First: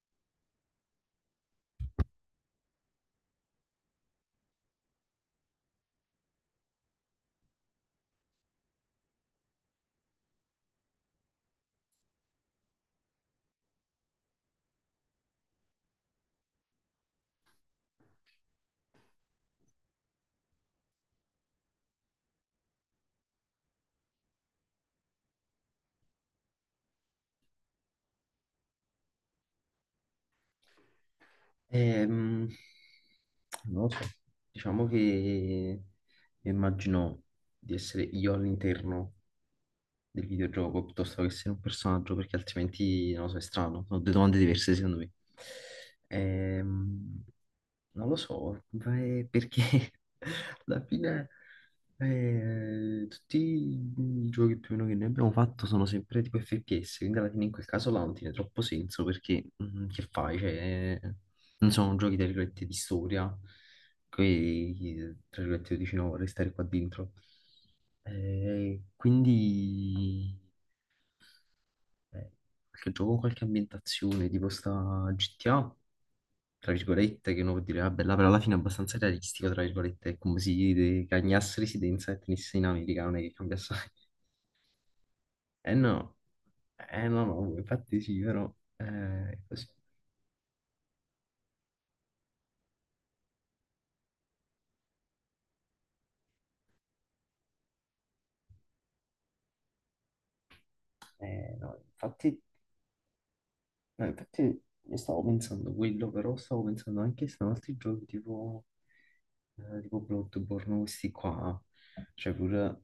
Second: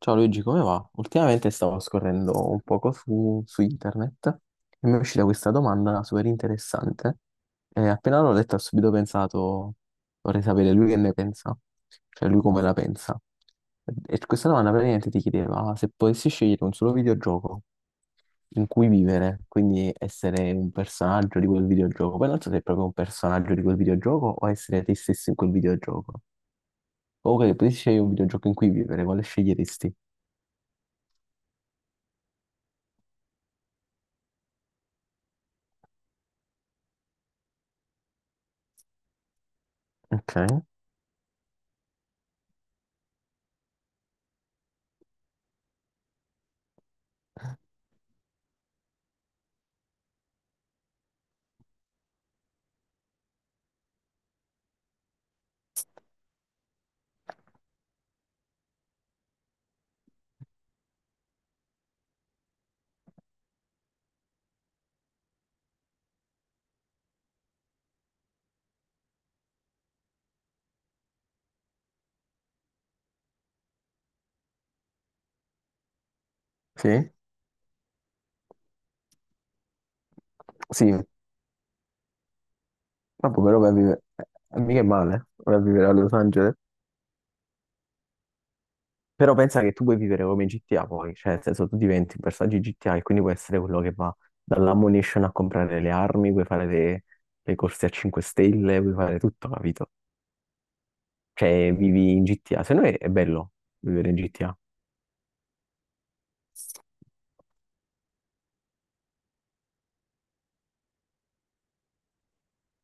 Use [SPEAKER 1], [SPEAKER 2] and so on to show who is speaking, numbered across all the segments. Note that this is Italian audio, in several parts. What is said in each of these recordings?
[SPEAKER 1] Ciao Luigi, come va? Ultimamente stavo scorrendo un poco su internet e mi è uscita questa domanda super interessante e appena l'ho letta ho subito pensato, vorrei sapere lui che ne pensa, cioè lui come la pensa. E questa domanda praticamente ti chiedeva se potessi scegliere un solo videogioco in cui vivere, quindi essere un personaggio di quel videogioco, poi non so se è proprio un personaggio di quel videogioco o essere te stesso in quel videogioco. O che potessi scegliere un videogioco in cui vivere, quale sceglieresti?
[SPEAKER 2] Ehm, Non lo so, diciamo che immagino di essere io all'interno del
[SPEAKER 1] Ok,
[SPEAKER 2] videogioco piuttosto che essere un personaggio, perché altrimenti non lo so, è strano. Sono due domande diverse secondo me. Ehm, Non lo so, ma è perché alla fine, tutti i giochi più o meno che noi abbiamo fatto sono sempre tipo FPS, quindi alla fine in quel caso là non tiene troppo senso perché che fai? Cioè, non sono giochi tra virgolette di storia, che tra virgolette io dici no, vorrei stare qua dentro. Quindi eh, qualche gioco con qualche ambientazione tipo sta GTA tra
[SPEAKER 1] sì,
[SPEAKER 2] virgolette, che uno può dire, vabbè, là però alla fine è abbastanza realistico, tra virgolette, è come se
[SPEAKER 1] sì,
[SPEAKER 2] gli cagnasse residenza e tenesse in America, non è che
[SPEAKER 1] vabbè, però vai a
[SPEAKER 2] cambiasse.
[SPEAKER 1] vivere, mica è male, vai a
[SPEAKER 2] Eh
[SPEAKER 1] vivere a Los
[SPEAKER 2] no,
[SPEAKER 1] Angeles,
[SPEAKER 2] eh no, no, infatti sì, però
[SPEAKER 1] però
[SPEAKER 2] è
[SPEAKER 1] pensa
[SPEAKER 2] così.
[SPEAKER 1] che tu puoi vivere come GTA poi, cioè nel senso tu diventi un personaggio GTA e quindi puoi essere quello che va dall'ammunition a comprare le armi, puoi fare le corse a 5 stelle, puoi fare tutto, capito? Cioè
[SPEAKER 2] No,
[SPEAKER 1] vivi in
[SPEAKER 2] infatti.
[SPEAKER 1] GTA, se no è bello
[SPEAKER 2] No,
[SPEAKER 1] vivere in
[SPEAKER 2] infatti
[SPEAKER 1] GTA.
[SPEAKER 2] io stavo pensando quello, però stavo pensando anche se altri giochi tipo Bloodborne, questi qua, cioè pure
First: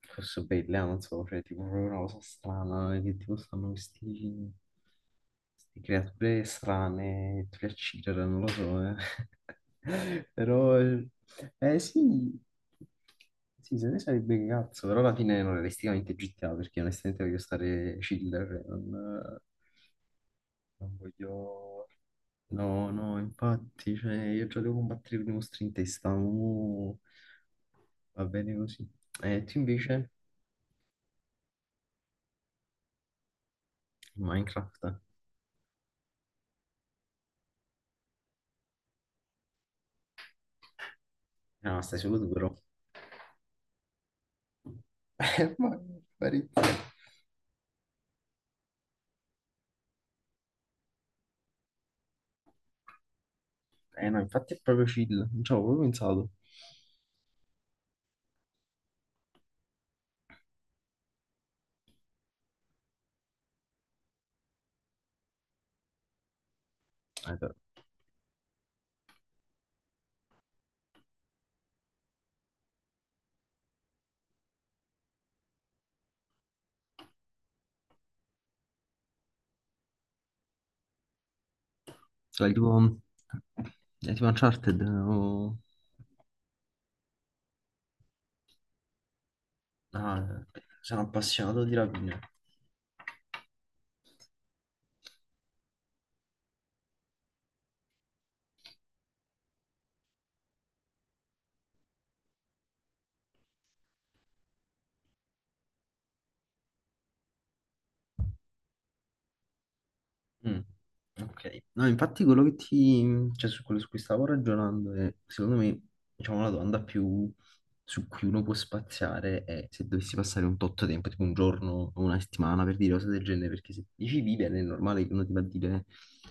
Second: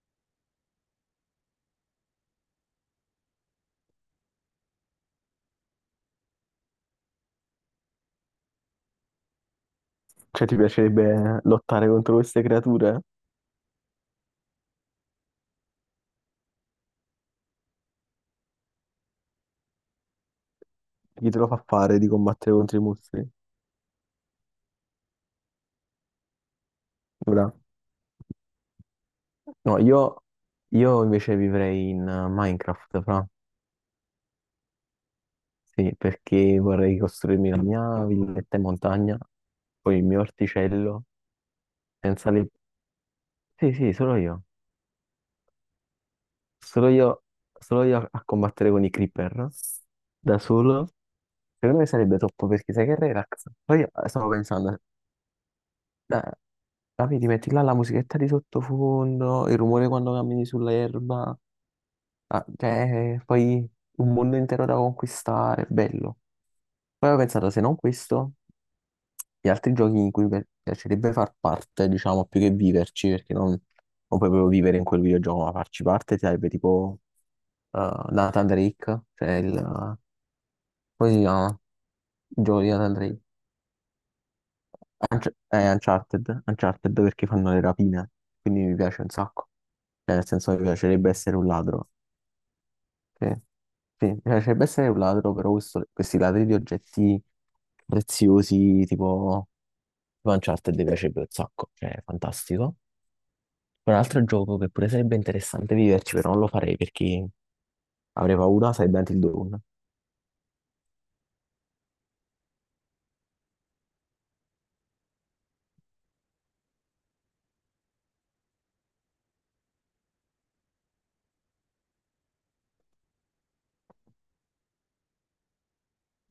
[SPEAKER 2] forse belle, ah, non so, cioè tipo proprio una cosa strana, che tipo stanno questi creature strane, tu le uccidi, non lo so, eh.
[SPEAKER 1] Cioè ti
[SPEAKER 2] Però,
[SPEAKER 1] piacerebbe lottare contro
[SPEAKER 2] sì,
[SPEAKER 1] queste creature?
[SPEAKER 2] sì, se ne sarebbe che cazzo, però alla fine non realisticamente GTA, perché onestamente voglio stare chill, cioè, non... Non
[SPEAKER 1] Chi te lo fa
[SPEAKER 2] voglio...
[SPEAKER 1] fare di combattere contro i
[SPEAKER 2] No, no,
[SPEAKER 1] mostri?
[SPEAKER 2] infatti, cioè, io già devo combattere con i mostri in testa, mo
[SPEAKER 1] Bravo.
[SPEAKER 2] va bene così. E tu
[SPEAKER 1] No,
[SPEAKER 2] invece,
[SPEAKER 1] io, io invece vivrei in Minecraft, fra.
[SPEAKER 2] Minecraft?
[SPEAKER 1] Sì, perché vorrei costruirmi la mia villetta in montagna, poi il mio orticello,
[SPEAKER 2] No, stai solo tu
[SPEAKER 1] senza le...
[SPEAKER 2] però.
[SPEAKER 1] Sì, sì, solo io.
[SPEAKER 2] Ma
[SPEAKER 1] Solo
[SPEAKER 2] parecchio.
[SPEAKER 1] io, solo io a combattere con i creeper, da solo. Secondo me sarebbe troppo, perché sai che relax. Poi
[SPEAKER 2] Eh no,
[SPEAKER 1] stavo
[SPEAKER 2] infatti è
[SPEAKER 1] pensando,
[SPEAKER 2] proprio chill, non ci avevo proprio pensato.
[SPEAKER 1] la, la vedi, metti là la musichetta di sottofondo, il rumore quando cammini sull'erba, ah, cioè, poi un mondo intero da conquistare, bello. Poi ho pensato,
[SPEAKER 2] Però.
[SPEAKER 1] se non questo, gli altri giochi in cui mi piacerebbe far parte, diciamo, più che viverci, perché non puoi proprio vivere in quel videogioco, ma farci parte sarebbe tipo Nathan Drake, cioè il... come si chiama? Il
[SPEAKER 2] Sai,
[SPEAKER 1] gioco di
[SPEAKER 2] tipo,
[SPEAKER 1] Nathan Drake.
[SPEAKER 2] è tipo Uncharted, o...
[SPEAKER 1] Uncharted, Uncharted perché fanno le rapine, quindi mi piace un sacco. Cioè, nel
[SPEAKER 2] Ah,
[SPEAKER 1] senso, mi
[SPEAKER 2] sono
[SPEAKER 1] piacerebbe essere un
[SPEAKER 2] appassionato di
[SPEAKER 1] ladro.
[SPEAKER 2] rapine.
[SPEAKER 1] Sì, sì, mi piacerebbe essere un ladro, però questi ladri di oggetti preziosi, tipo... tipo Uncharted mi piacerebbe un sacco, cioè, è fantastico. Un altro gioco che pure sarebbe interessante viverci, però non lo farei perché avrei paura, sarebbe Until Dawn.
[SPEAKER 2] Mm, ok, no, infatti quello che ti, cioè su quello su cui stavo ragionando è, secondo me, diciamo, la domanda più su cui uno può spaziare è se dovessi passare un tot tempo, tipo un giorno o una settimana per dire cose del genere, perché se dici vivere è normale che uno ti va a dire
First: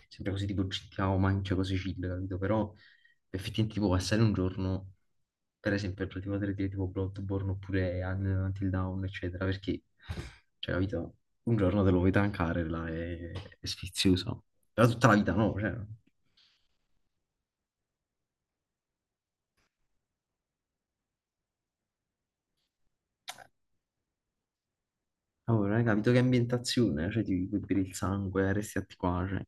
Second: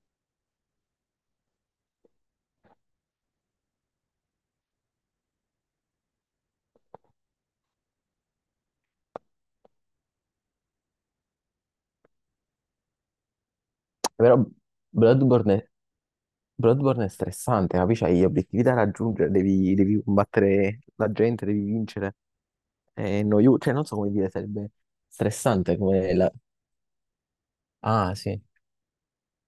[SPEAKER 2] sempre così tipo città o mangia cose chill, capito? Però effettivamente tipo passare un giorno per esempio, per ultimo 3D tipo Bloodborne oppure Until Dawn, eccetera, perché, cioè, capito, un giorno te lo vuoi tankare, là, è
[SPEAKER 1] Però
[SPEAKER 2] sfizioso. Però tutta la vita
[SPEAKER 1] Bloodborne,
[SPEAKER 2] no,
[SPEAKER 1] è-
[SPEAKER 2] cioè,
[SPEAKER 1] Bloodborne è stressante, capisci? Hai gli obiettivi da raggiungere, devi combattere la gente, devi vincere. È noioso, cioè non so come dire, sarebbe
[SPEAKER 2] allora,
[SPEAKER 1] stressante
[SPEAKER 2] hai capito
[SPEAKER 1] come
[SPEAKER 2] che
[SPEAKER 1] la...
[SPEAKER 2] ambientazione, cioè, ti puoi bere il
[SPEAKER 1] Ah, sì,
[SPEAKER 2] sangue, resti atti qua, cioè.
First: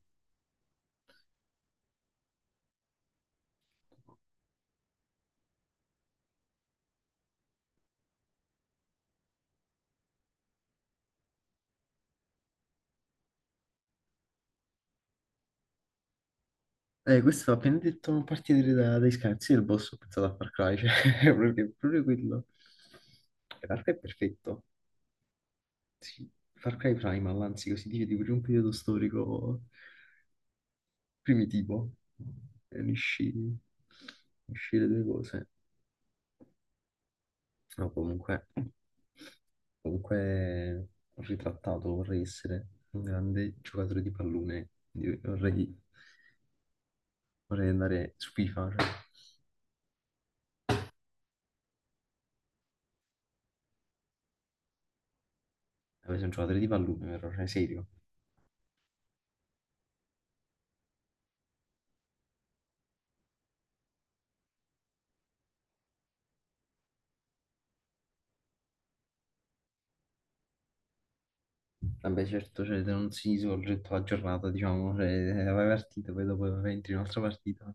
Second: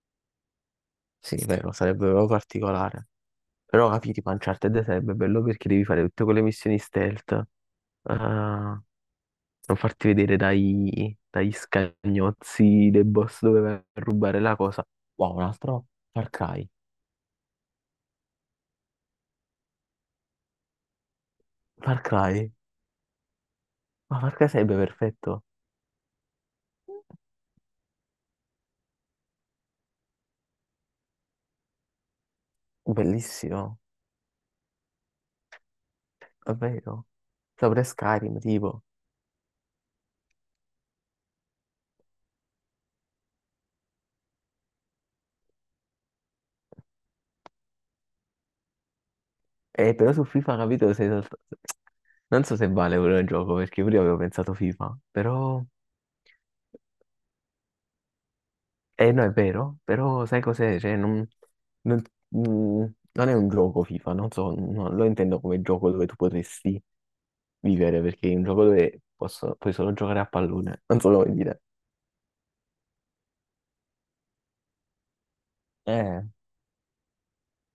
[SPEAKER 1] sì, è vero, sarebbe proprio particolare. Però capire, Uncharted sarebbe bello perché devi fare tutte quelle missioni stealth. Ah, non farti vedere dagli scagnozzi dei boss dove vai a rubare la cosa. Wow, un altro Far Cry.
[SPEAKER 2] Questo ha appena detto non partire dai scherzi del boss, ho pensato a Far Cry, cioè, è
[SPEAKER 1] Far
[SPEAKER 2] proprio quello.
[SPEAKER 1] Cry?
[SPEAKER 2] E Far Cry è
[SPEAKER 1] Ma Far Cry
[SPEAKER 2] perfetto,
[SPEAKER 1] sarebbe perfetto.
[SPEAKER 2] sì. Far Cry Primal, anzi, così dice, di un periodo storico primitivo. E unisci,
[SPEAKER 1] Bellissimo,
[SPEAKER 2] unisci le due cose.
[SPEAKER 1] è vero. Sopra
[SPEAKER 2] No, comunque,
[SPEAKER 1] Skyrim, tipo.
[SPEAKER 2] comunque ritrattato vorrei essere un grande giocatore di pallone. Quindi vorrei andare su FIFA, cioè,
[SPEAKER 1] Però su FIFA, capito, sei solt- non so se vale quello il gioco, perché prima avevo pensato FIFA, però...
[SPEAKER 2] vorrei essere un giocatore di pallone, però, cioè, serio.
[SPEAKER 1] No, è vero, però sai cos'è? Cioè, non... Non, mm, non è un gioco FIFA, non so, non lo intendo come gioco dove tu potresti vivere perché è un gioco dove posso- puoi solo giocare a pallone, non so come dire.
[SPEAKER 2] Vabbè, certo, cioè, non si svolge tutta la giornata, diciamo, cioè, vai partita,
[SPEAKER 1] Eh,
[SPEAKER 2] poi dopo entri in un'altra partita.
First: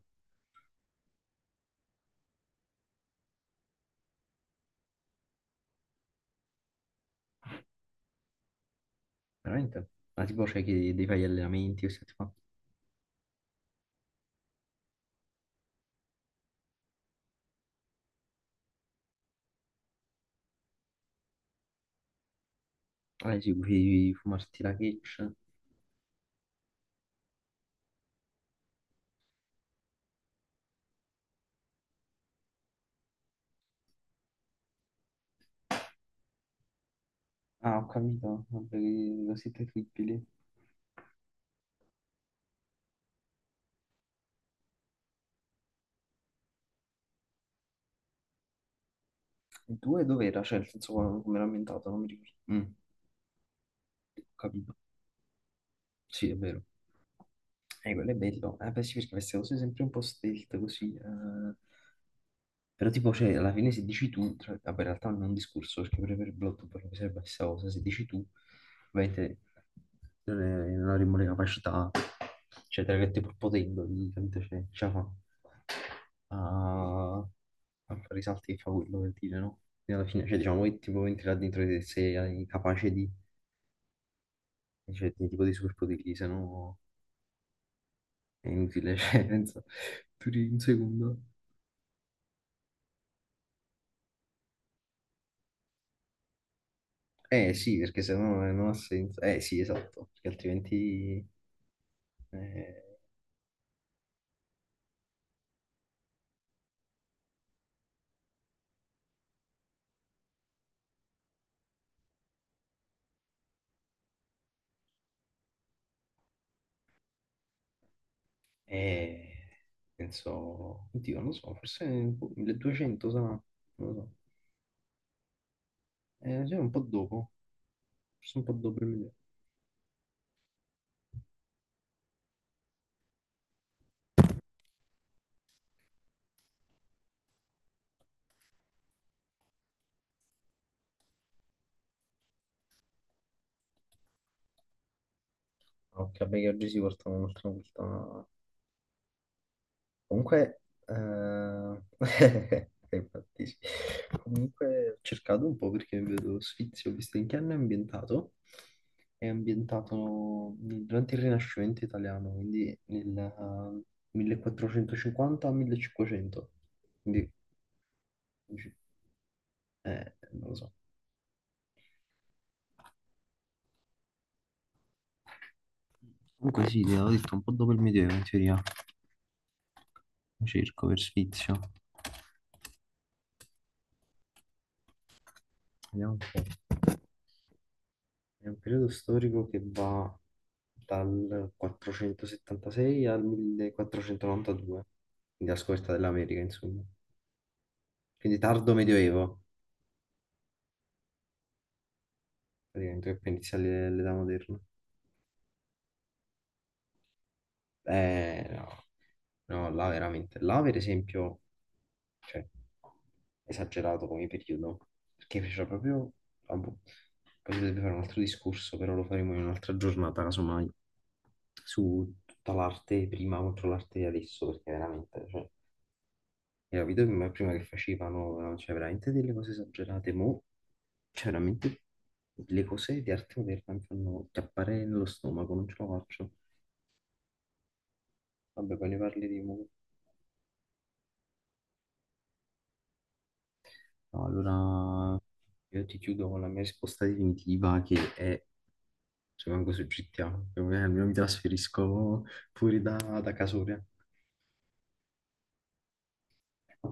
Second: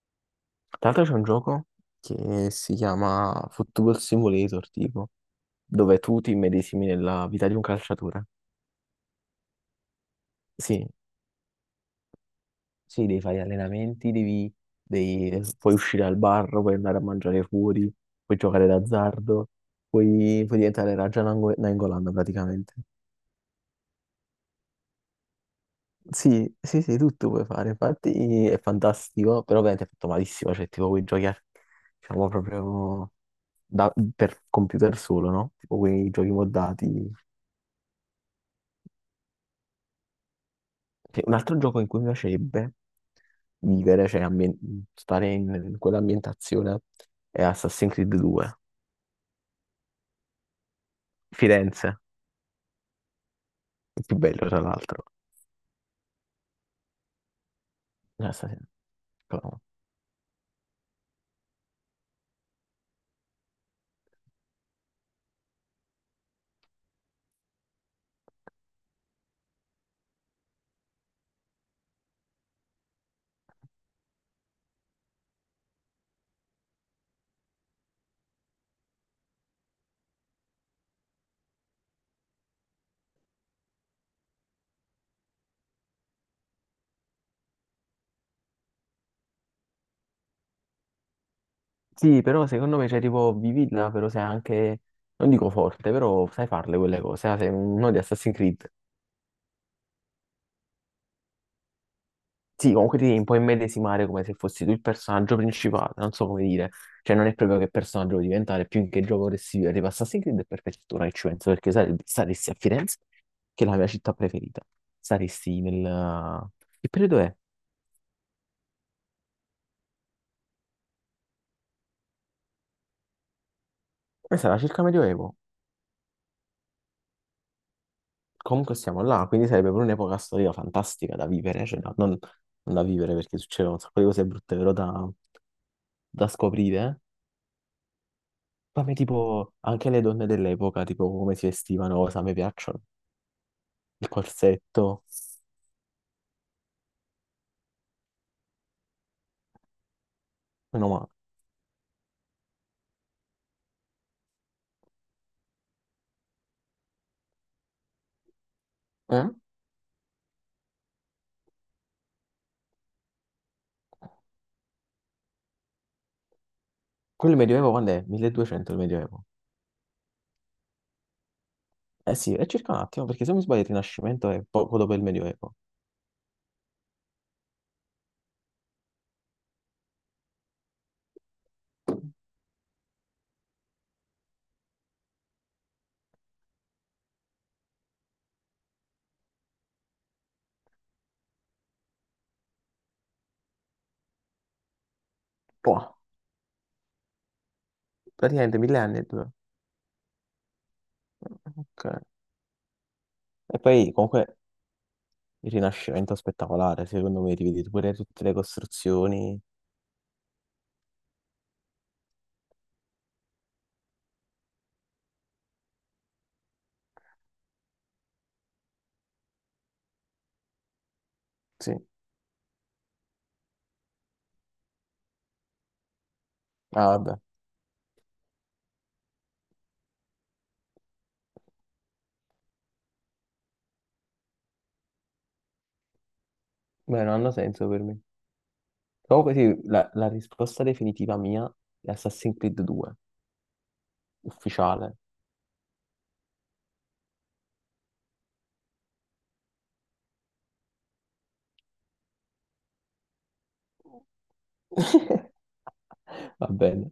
[SPEAKER 1] tra l'altro c'è un gioco che si chiama Football Simulator, tipo, dove tu ti immedesimi nella vita di un calciatore.
[SPEAKER 2] Veramente? Ma tipo, c'è che
[SPEAKER 1] Sì,
[SPEAKER 2] devi fare gli allenamenti, queste cose qua.
[SPEAKER 1] sì, devi fare gli allenamenti, puoi uscire al bar, puoi andare a mangiare fuori, puoi giocare d'azzardo, puoi diventare Raja Nainggolan praticamente.
[SPEAKER 2] Ah, sì, puoi fumarti la catch.
[SPEAKER 1] Sì, sì, sì, tutto puoi fare, infatti è fantastico, però ovviamente è fatto malissimo, cioè tipo quei giochi, diciamo proprio per computer solo, no? Tipo quei giochi moddati.
[SPEAKER 2] Ah, ho capito, vabbè, lo siete terribili.
[SPEAKER 1] Cioè, un altro gioco in cui mi piacerebbe vivere, cioè stare in quell'ambientazione, è Assassin's Creed 2,
[SPEAKER 2] Il 2 dov'era? Cioè, nel senso come era ambientato,
[SPEAKER 1] Firenze,
[SPEAKER 2] non mi ricordo.
[SPEAKER 1] il più
[SPEAKER 2] Ho
[SPEAKER 1] bello tra
[SPEAKER 2] capito,
[SPEAKER 1] l'altro.
[SPEAKER 2] sì, è vero. Quello è bello.
[SPEAKER 1] Assassin's-
[SPEAKER 2] Beh, sì, perché queste
[SPEAKER 1] Creed,
[SPEAKER 2] cose
[SPEAKER 1] però-
[SPEAKER 2] sempre un po' stealth così. Eh. Però tipo, cioè, alla fine se dici tu, cioè, vabbè, in realtà non è un discorso, perché pure per il blog poi mi serve la stessa cosa, se dici tu, ovviamente non avremo le capacità, cioè, tra virgolette, pur potendo, di, capito, cioè, ce la fa. Ah, tanto risalti che fa quello per dire, no? Quindi alla fine, cioè, diciamo, che tipo venti là dentro di te sei capace di, cioè, di tipo di superpoteri, se no è inutile, cioè, penso, duri un secondo.
[SPEAKER 1] Sì, però secondo me, cioè tipo, vivila, però sei anche, non dico forte, però sai farle quelle cose, ah, sei
[SPEAKER 2] Eh sì,
[SPEAKER 1] uno di
[SPEAKER 2] perché se
[SPEAKER 1] Assassin's
[SPEAKER 2] no non
[SPEAKER 1] Creed.
[SPEAKER 2] ha senso. Eh sì, esatto, perché altrimenti,
[SPEAKER 1] Sì,
[SPEAKER 2] eh,
[SPEAKER 1] comunque ti devi un po' immedesimare come se fossi tu il personaggio principale, non so come dire, cioè non è proprio che personaggio vuoi diventare, più in che gioco vorresti vivere, tipo Assassin's Creed è perfetto, ora che ci penso, perché saresti a Firenze, che è la mia città preferita, saresti nel... Che periodo è?
[SPEAKER 2] eh, penso, oddio, non lo so, forse boh, 1200 sarà, non lo so.
[SPEAKER 1] Sarà circa Medioevo,
[SPEAKER 2] Cioè, un po' dopo, forse un po'
[SPEAKER 1] comunque
[SPEAKER 2] dopo il
[SPEAKER 1] siamo
[SPEAKER 2] 1000.
[SPEAKER 1] là, quindi sarebbe pure un'epoca storica fantastica da vivere, cioè non da vivere perché succedono un sacco di cose brutte, però da scoprire, ma a me tipo anche le donne dell'epoca, tipo come si vestivano, cosa mi piacciono. Il corsetto,
[SPEAKER 2] Ok, vabbè, che oggi si portano un'altra volta. Comunque,
[SPEAKER 1] meno male.
[SPEAKER 2] eh, infatti sì. Comunque ho cercato un po' perché vedo Sfizio, ho visto in che anno è ambientato.
[SPEAKER 1] Eh?
[SPEAKER 2] È ambientato durante il Rinascimento italiano, quindi nel 1450-1500. Quindi,
[SPEAKER 1] Quello del Medioevo quando è?
[SPEAKER 2] dici,
[SPEAKER 1] 1200 il Medioevo.
[SPEAKER 2] non lo so.
[SPEAKER 1] Eh sì, è circa un attimo, perché se non mi sbaglio il Rinascimento è poco dopo il Medioevo.
[SPEAKER 2] Comunque sì, ti avevo detto un po' dopo il Medioevo in teoria. Cerco per Sfizio. Vediamo un po'. È un periodo storico che va dal 476 al 1492, quindi la scoperta
[SPEAKER 1] Boh,
[SPEAKER 2] dell'America, insomma. Quindi
[SPEAKER 1] praticamente
[SPEAKER 2] tardo
[SPEAKER 1] mille anni e due.
[SPEAKER 2] medioevo,
[SPEAKER 1] Ok.
[SPEAKER 2] praticamente, che poi inizia
[SPEAKER 1] E
[SPEAKER 2] l'e-
[SPEAKER 1] poi
[SPEAKER 2] l'età
[SPEAKER 1] comunque
[SPEAKER 2] moderna.
[SPEAKER 1] il Rinascimento è spettacolare, secondo me, ti vedi pure tutte le
[SPEAKER 2] No,
[SPEAKER 1] costruzioni.
[SPEAKER 2] no, là veramente. Là, per esempio, cioè, esagerato come periodo, perché fecero proprio... ah, boh, poi si dovrebbe fare un altro discorso, però lo faremo in un'altra giornata, casomai,
[SPEAKER 1] Sì.
[SPEAKER 2] su tutta l'arte prima contro l'arte di adesso, perché veramente, cioè, era
[SPEAKER 1] Ah,
[SPEAKER 2] video che
[SPEAKER 1] vabbè.
[SPEAKER 2] prima che facevano, no, cioè veramente delle cose esagerate, mo, cioè veramente le cose di arte moderna mi fanno chiappare nello stomaco, non ce la faccio.
[SPEAKER 1] Beh, non hanno senso per me.
[SPEAKER 2] Vabbè, poi ne
[SPEAKER 1] Comunque
[SPEAKER 2] parleremo.
[SPEAKER 1] sì, la risposta definitiva mia è Assassin's Creed 2,
[SPEAKER 2] No,
[SPEAKER 1] ufficiale.
[SPEAKER 2] allora io ti chiudo con la mia risposta definitiva che è rimango su GTA, almeno mi trasferisco fuori da Casoria.
[SPEAKER 1] Va bene.